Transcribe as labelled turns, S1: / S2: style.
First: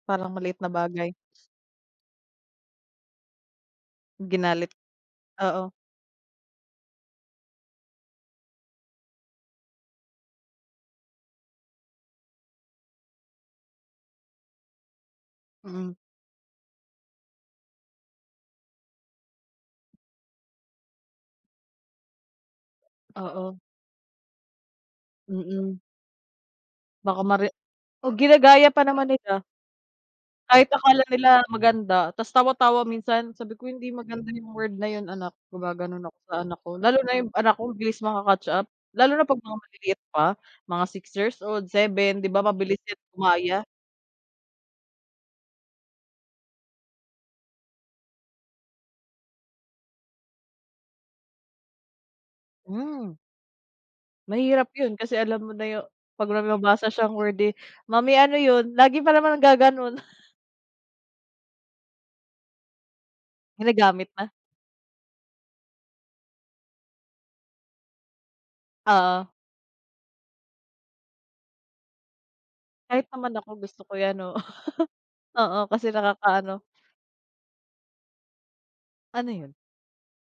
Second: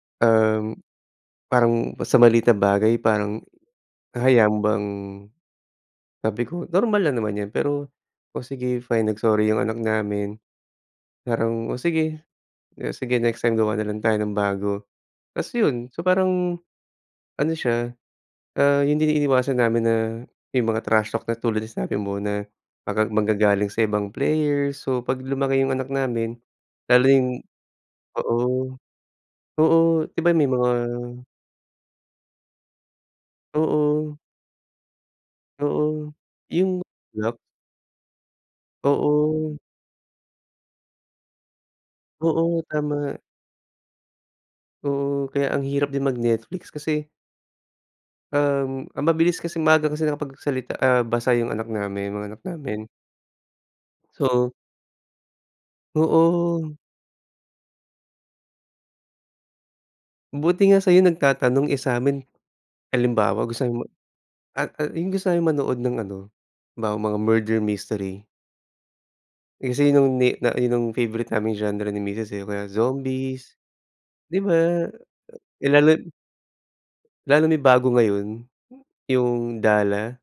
S1: Parang maliit na
S2: Um,
S1: bagay.
S2: parang sa maliit na bagay parang hahayaan mo
S1: Ginalit?
S2: bang
S1: Oo.
S2: sabi ko normal lang naman yan, pero, o sige fine, nag-sorry yung anak namin. Parang o sige, o sige next time gawa nalang tayo ng bago. Ta's yun.
S1: Mm.
S2: So, parang ano siya, ah, yung din iniiwasan namin na yung mga trash talk na tulad na sinasabi mo na mag
S1: Oo.
S2: maggagaling sa ibang player. So, 'pag lumaki yung
S1: Mm.
S2: anak namin, lalo
S1: Baka
S2: yung
S1: mare o, ginagaya
S2: oo.
S1: pa naman nila.
S2: Oo, di ba may
S1: Kahit
S2: mga
S1: akala nila maganda tas tawa-tawa minsan, sabi ko hindi
S2: Oo.
S1: maganda yung word na yung anak, gumagano'n
S2: Oo,
S1: ako sa anak ko,
S2: yung
S1: lalo na yung
S2: lock.
S1: anak ko bilis maka-catch up, lalo na 'pag mga
S2: Oo.
S1: maliliit pa, mga 6 years old, 7 di ba,
S2: Oo,
S1: mabilis yan
S2: tama.
S1: gumaya.
S2: Oo, kaya ang hirap din mag-Netflix kasi um, ang mabilis kasi maaga kasi nakapagsalita, ah, basa yung anak namin yung mga anak namin.
S1: Hmm.
S2: So.
S1: Mahirap yun kasi alam mo na yung 'pag may
S2: Oo.
S1: mababasa siyang word eh, "Mommy, ano yun?" lagi pa naman naggagano'n.
S2: Buti nga sa'yo nagtatanong, eh sa'min halimbawa gusto
S1: Ginagamit na.
S2: at, ah, yung gusto naming manood ng ano, 'bawa mga murder mystery.
S1: Oo.
S2: Eh kasi yung ni na yun yung favorite naming genre ni misis eh, mga
S1: Kahit naman ako
S2: zombies,
S1: gusto ko yan, oo,
S2: di ba?
S1: oo,
S2: Eh
S1: kasi
S2: lalo
S1: nakakaano.
S2: lalo na yung bago ngayon,
S1: Ano yun?
S2: yung Dala?